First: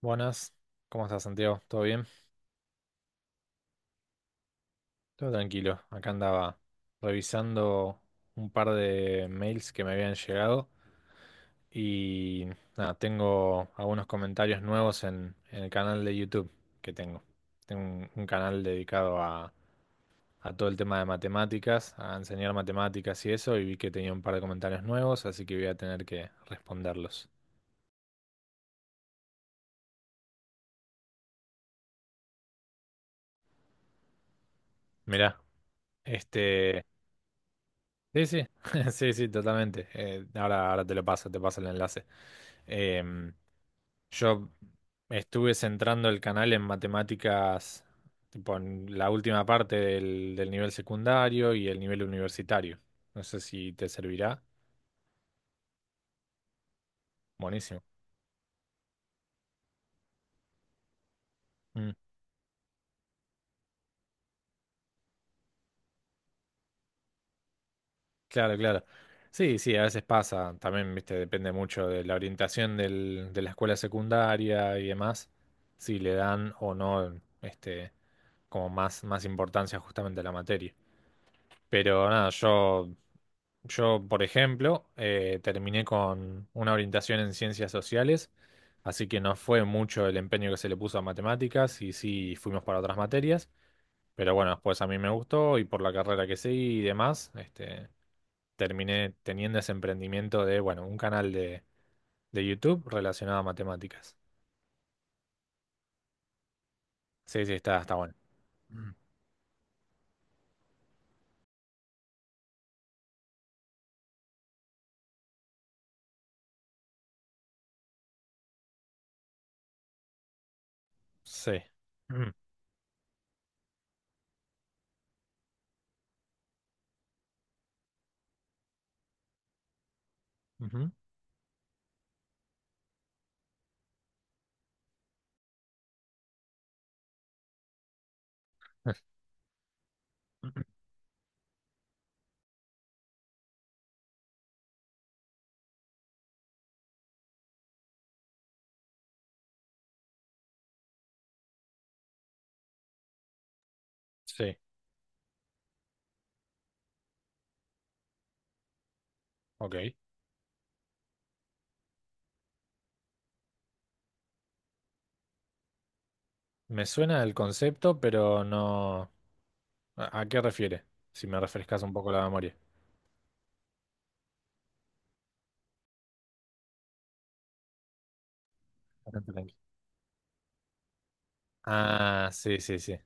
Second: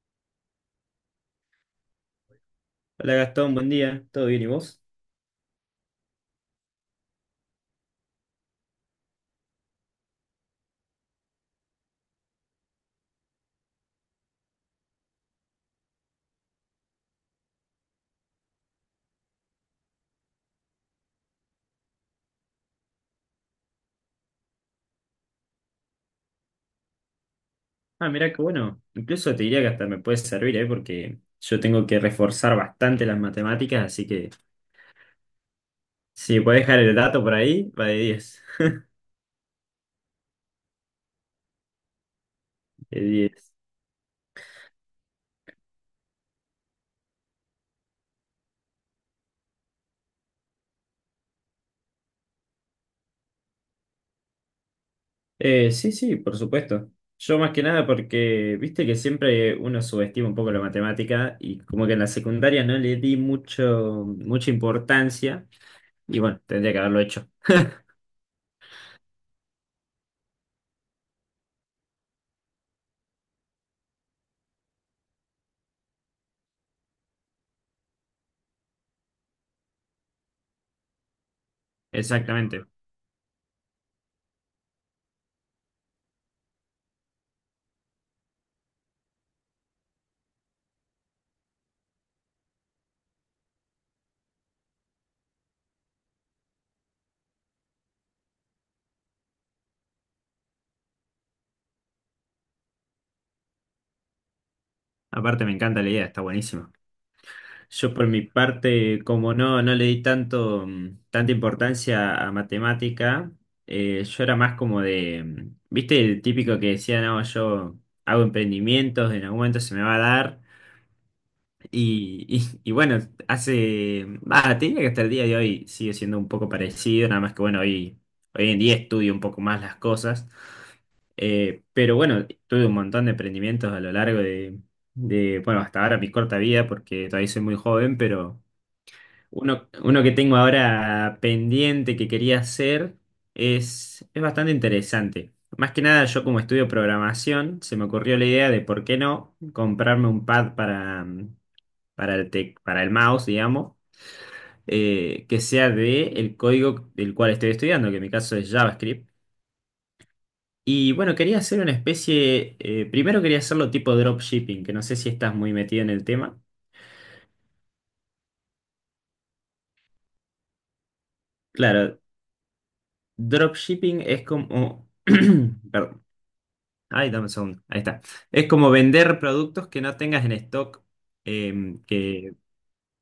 Buenas, ¿cómo estás, Santiago? ¿Todo bien? Hola Gastón, buen día. ¿Todo bien y vos? Todo tranquilo. Acá andaba revisando un par de mails que me habían llegado y nada, tengo algunos comentarios nuevos en el canal de YouTube que tengo. Tengo un canal dedicado a todo el tema de matemáticas, a enseñar matemáticas y eso, y vi que tenía un par de comentarios nuevos, así que voy a tener que responderlos. Ah, mirá que bueno. Incluso te diría que hasta me puede servir, ¿eh? Porque yo tengo que reforzar bastante las matemáticas, así que Mirá, si podés dejar este... el dato por ahí, va de Sí, diez. sí, sí, sí, totalmente. Ahora te lo paso, te paso el enlace. De Em, diez. yo estuve centrando el canal en matemáticas, tipo en la última parte del nivel secundario y el nivel universitario. No sé si te servirá. Sí, sí, por supuesto. Yo más que Buenísimo. nada porque, viste que siempre uno subestima un poco la matemática y como Mm, que en la secundaria no le di mucha importancia y bueno, tendría que haberlo hecho. claro, claro. Sí, sí, a veces pasa. También, viste, depende mucho de la orientación de la escuela secundaria y demás. Si le dan o no, este, como más, más importancia justamente a la materia. Pero nada, Exactamente. yo por ejemplo, terminé con una orientación en ciencias sociales, así que no fue mucho el empeño que se le puso a matemáticas y sí fuimos para otras materias, pero bueno, después a mí me gustó y por la carrera que seguí y demás, este, terminé teniendo ese emprendimiento de, bueno, un canal de YouTube relacionado a matemáticas. Aparte me encanta la idea, está buenísima. Sí, sí, está, Yo está por bueno. mi Mm. parte, como no le di tanto, tanta importancia a matemática, yo era más como de, viste, el típico que decía, no, yo hago emprendimientos, en algún momento se me va a dar. Sí. Y, Mm, y bueno, hace, te diría que hasta el día de hoy sigue siendo un poco parecido, nada más que bueno, hoy en día estudio un poco más las cosas. ujú. Pero bueno, tuve un montón de emprendimientos a lo largo de, bueno, hasta ahora mi corta vida, porque todavía soy muy joven, pero... Uno que tengo ahora pendiente que quería hacer es bastante interesante. Más que nada, yo como estudio programación, se me ocurrió la idea de por qué no comprarme un pad para, para para el mouse, digamos, Sí, que sea de el código del cual estoy estudiando, que en mi caso es JavaScript. ok. Y bueno, quería hacer una especie, primero quería hacerlo tipo dropshipping, que no sé si estás muy metido en el tema. Me suena el concepto, pero no. ¿A qué refiere? Si me refrescas un Claro, poco la memoria. dropshipping es como... perdón. Ay, dame un segundo. Ahí está. Es como vender Bastante tranqui. productos que no tengas en stock, Ah, o sí, sí, sí.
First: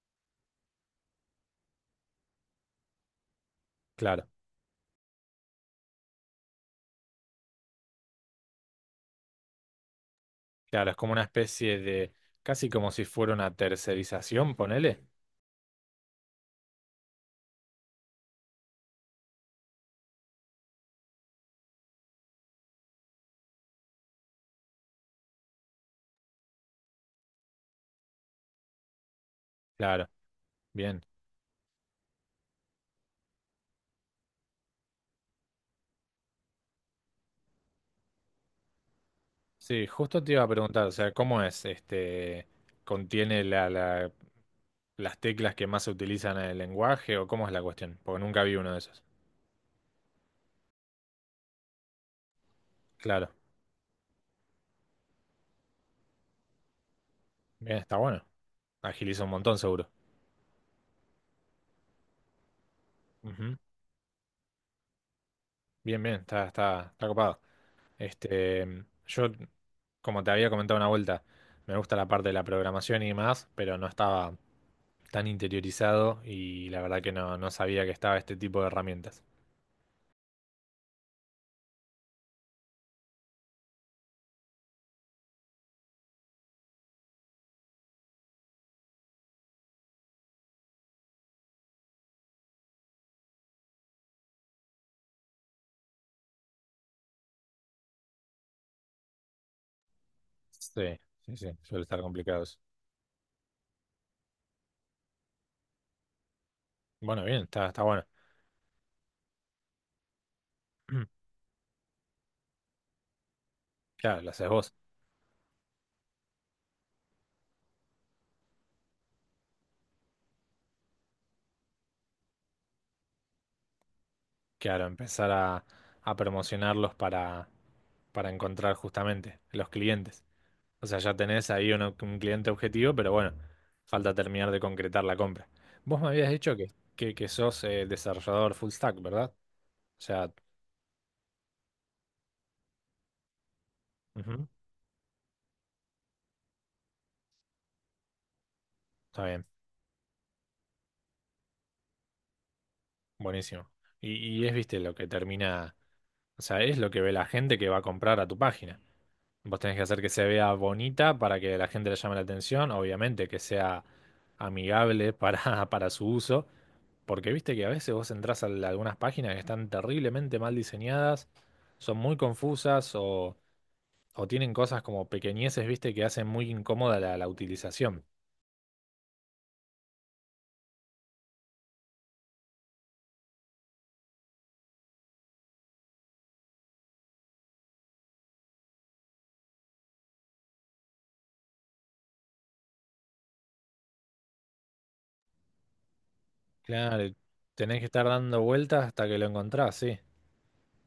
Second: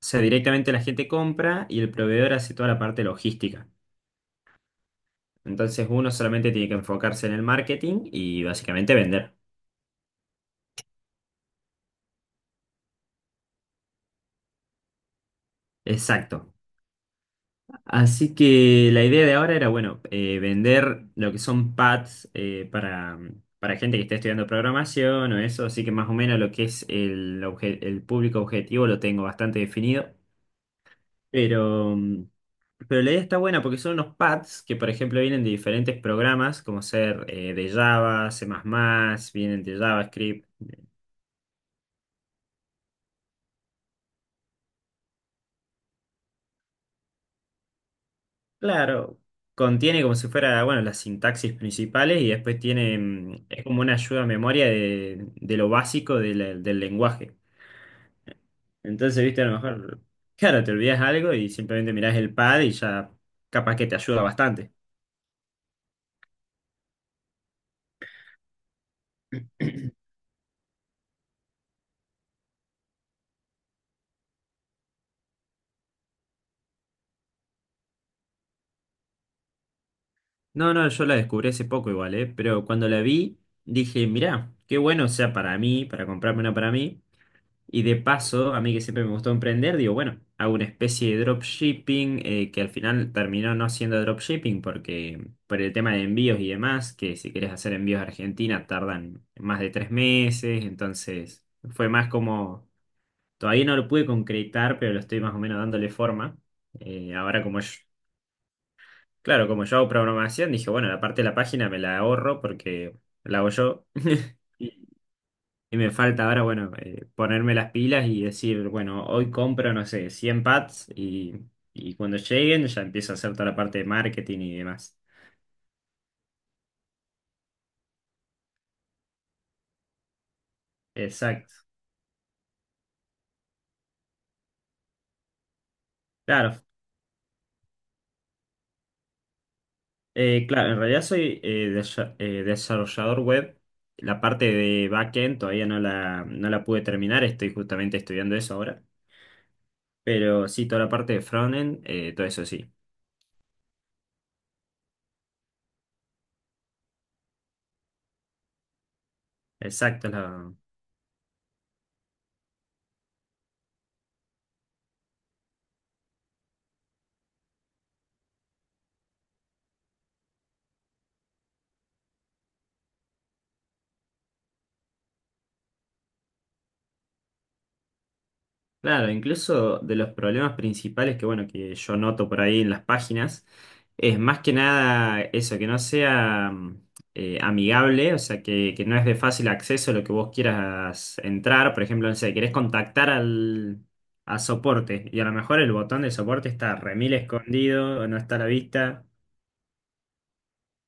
sea, directamente la gente compra y el proveedor hace toda la parte logística. Claro, Entonces uno solamente tiene que enfocarse en el marketing y básicamente vender. claro, es como una especie de, casi como si fuera una tercerización, ponele. Exacto. Así que la idea de ahora era, bueno, vender lo que son pads para gente que está estudiando programación o eso. Así que más o menos lo que es el público objetivo lo tengo bastante definido. Claro, bien. Pero pero la idea está buena porque son unos pads que, por ejemplo, vienen de diferentes programas, como ser de Java, C++, vienen de Sí, justo te iba JavaScript. a preguntar, o sea, ¿cómo es? Este, ¿contiene las teclas que más se utilizan en el lenguaje o cómo es la cuestión? Porque nunca vi uno de esos. Claro, contiene como si fuera, bueno, las sintaxis principales y después tiene, Claro, es como una ayuda a memoria de lo básico de del lenguaje. bien, está bueno. Agiliza Entonces, un viste, a lo montón, seguro. mejor, claro, te olvidas algo y simplemente mirás el pad y ya Ujú. capaz que te ayuda bastante. Bien, bien, está, está, está copado. Este, yo, como te había comentado una vuelta, me gusta la parte de la programación y más pero no estaba tan interiorizado y la verdad que no, no sabía que estaba este tipo de herramientas. No, no, yo la descubrí hace poco igual, ¿eh? Pero cuando la vi, dije, mirá, qué bueno, o sea, para mí, para comprarme una para mí. Y de paso, a mí que siempre me gustó emprender, digo, bueno, hago una especie de dropshipping que al final terminó no siendo dropshipping porque por el tema de envíos y demás, que si querés hacer envíos a Argentina tardan más de tres meses, Sí, sí, entonces sí, suele fue estar más complicado eso. como, todavía no lo pude concretar, pero lo estoy más o menos dándole forma. Eh, Bueno, ahora bien, como está, yo, está bueno. claro, como yo hago programación, dije, bueno, la parte de la página me la ahorro porque la hago yo. Claro, lo haces vos. Y me falta ahora, bueno, ponerme las pilas y decir, bueno, hoy compro, no sé, 100 pads y cuando lleguen ya empiezo a hacer toda la parte de marketing y Claro, demás. empezar a promocionarlos para encontrar justamente los clientes. O sea, ya tenés Exacto. ahí un cliente objetivo, pero bueno, falta terminar de concretar la compra. Vos me habías dicho Claro, que sos desarrollador full stack, ¿verdad? O sea, claro, en realidad soy desarrollador web. La parte ujú, de backend todavía no la, no la pude terminar, estoy justamente estudiando eso ahora. está bien, Pero sí, toda la parte de frontend, todo eso sí. buenísimo. Y es, viste, lo que termina, o sea, es lo que ve la gente que va a comprar a tu página. Vos tenés que hacer Exacto. que se vea bonita para que la gente le llame la atención, obviamente, que sea amigable para, para su uso, porque viste que a veces vos entrás a algunas páginas que están terriblemente mal diseñadas, son muy confusas o tienen cosas como pequeñeces, viste, que hacen muy incómoda la, la utilización. Claro, incluso de los problemas principales que, bueno, que yo noto por ahí en las páginas, es más que nada eso, que no sea amigable, o sea, que no es de fácil acceso lo que vos quieras entrar. Por ejemplo, no sé, querés contactar a soporte y a lo mejor el botón de soporte está Claro, remil tenés que escondido estar o no está a dando la vueltas vista. hasta que lo encontrás, sí,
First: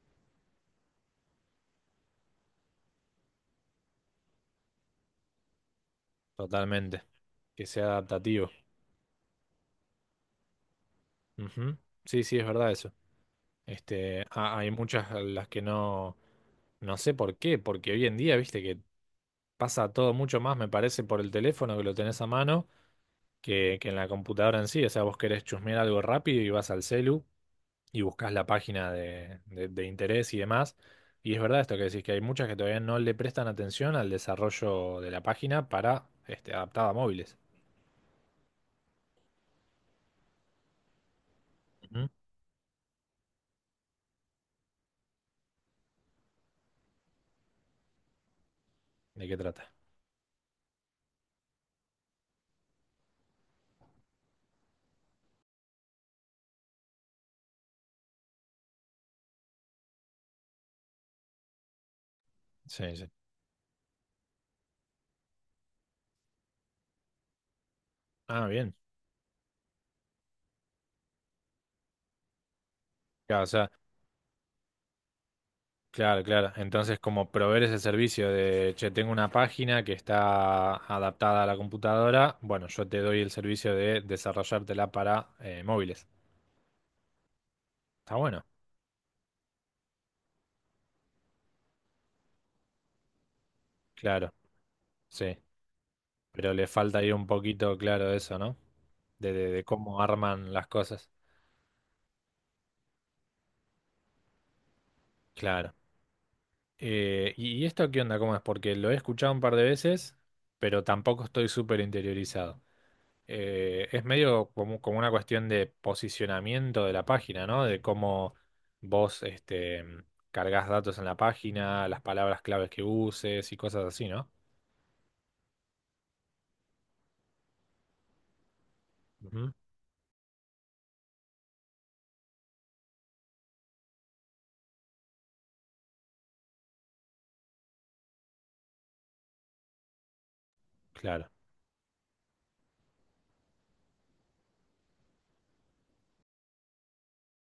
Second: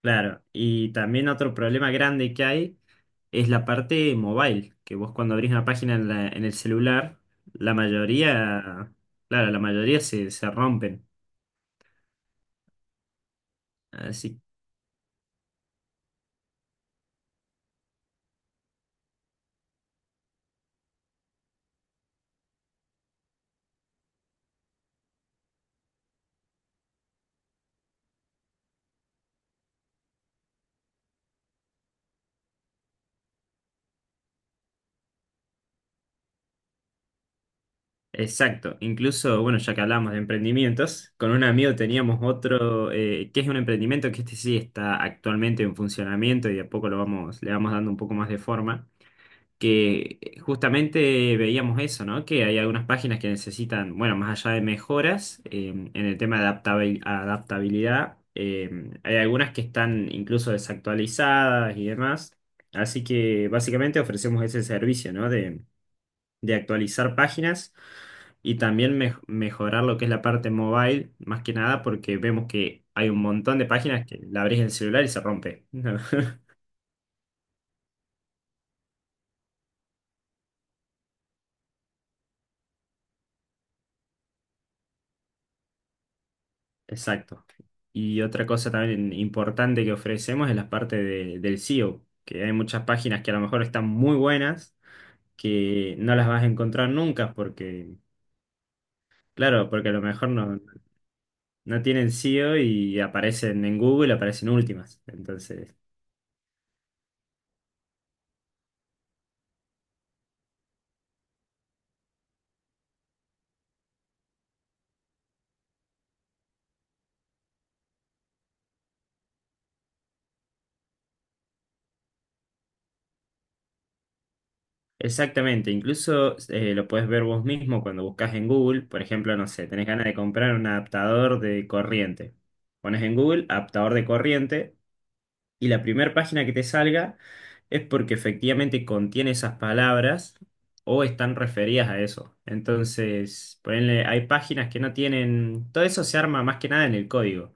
Claro, y también otro problema grande que hay es la parte mobile, que vos cuando abrís una página en el totalmente. celular, Que la sea adaptativo. mayoría, claro, la mayoría se rompen. Ujú. Sí, sí, es verdad eso. Este, Así, hay muchas a las que no, no sé por qué, porque hoy en día, viste, que pasa todo mucho más, me parece, por el teléfono que lo tenés a mano, que en la computadora en sí. O sea, vos querés chusmear algo rápido y vas al celu y buscas la página de interés y demás. Y es verdad esto que decís, que hay muchas que todavía no le prestan atención al desarrollo de la página para este, adaptada a móviles. exacto. Incluso, bueno, ya que hablamos de emprendimientos, con un amigo Ujú. teníamos otro, que es un emprendimiento que este sí está actualmente en funcionamiento y de a poco le vamos dando un poco más de forma. ¿De qué trata? Que justamente veíamos eso, ¿no? Que hay algunas páginas que necesitan, bueno, más allá de mejoras en el tema de adaptabilidad, hay algunas que están incluso desactualizadas y demás. Sí, Así sí. que básicamente ofrecemos ese servicio, ¿no? De actualizar páginas Ah, y bien. también mejorar lo que es la parte mobile, más que nada porque vemos que hay un Claro, o montón de sea, páginas que la abrís en el celular y se rompe. claro, claro. Entonces, como proveer ese servicio de, che, tengo una página que está adaptada a la computadora, bueno, yo te doy el servicio de desarrollártela para móviles. Exacto. Está Y bueno, otra cosa también importante que ofrecemos es la parte del SEO, que hay muchas páginas que a lo mejor están muy claro, buenas, sí. que no las vas a Pero le encontrar falta ahí un nunca poquito, porque, claro, eso, ¿no? De de claro, porque a cómo lo mejor arman las cosas. no tienen SEO y aparecen en Google, aparecen últimas. Claro. Entonces, ¿y esto qué onda? ¿Cómo es? Porque lo he escuchado un par de veces, pero tampoco estoy súper interiorizado. Es medio como, como una cuestión de posicionamiento de la página, ¿no? De cómo vos este, cargas datos en la página, las palabras claves que uses y cosas así, ¿no? exactamente, incluso lo puedes ver vos mismo cuando buscas en Google, por ejemplo, no Ujú. sé, tenés ganas de comprar un adaptador de corriente. Pones en Google adaptador de corriente y la primera página que te salga es porque efectivamente contiene esas palabras o Claro, están referidas a eso. Entonces, ponele, hay páginas que no tienen, todo eso se arma más que nada en el código.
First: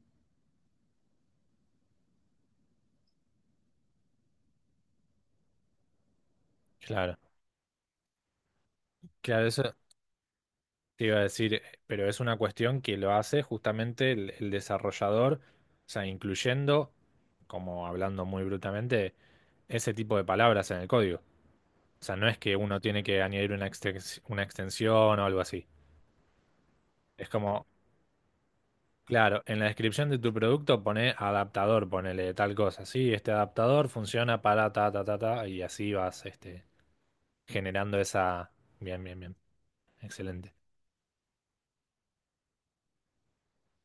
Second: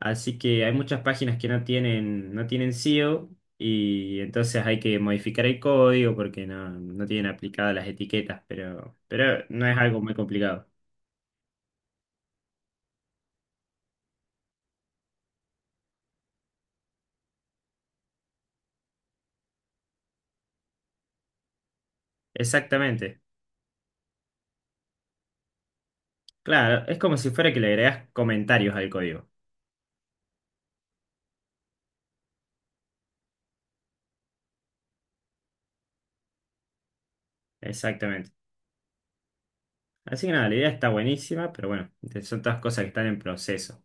Así que hay muchas páginas que no tienen SEO y entonces hay que modificar el código porque no claro. tienen aplicadas las etiquetas, pero Claro, eso. no es algo muy complicado. Te iba a decir, pero es una cuestión que lo hace justamente el desarrollador, o sea, incluyendo, como hablando muy brutamente, ese tipo de palabras en el código. O sea, no es que uno tiene Exactamente. que añadir una una extensión o algo así. Claro, es como si Es fuera que como, le agregas comentarios al código. claro, en la descripción de tu producto pone adaptador, ponele tal cosa. Sí, este adaptador funciona para ta, ta, ta, ta, y así vas, este, generando Exactamente. esa... Bien, bien, bien. Así que nada, Excelente. la idea está buenísima, pero bueno, son todas cosas que están en proceso.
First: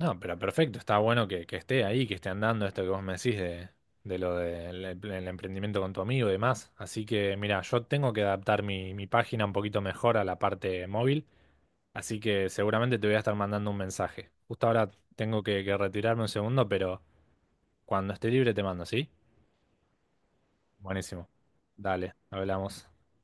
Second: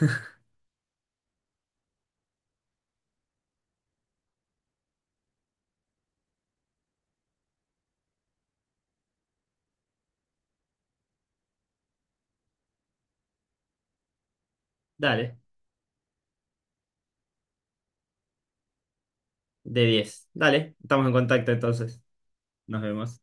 No, pero perfecto, está bueno que esté ahí, que esté andando esto que vos me decís de lo del emprendimiento con tu amigo y demás. Así que, mira, yo tengo que adaptar mi, mi página un poquito mejor a la parte móvil, así que seguramente te voy a estar mandando un mensaje. Justo ahora Dale, tengo que retirarme un segundo, pero cuando esté libre te mando, ¿sí? de 10, dale, estamos en Buenísimo. contacto entonces. Dale, Nos hablamos. vemos.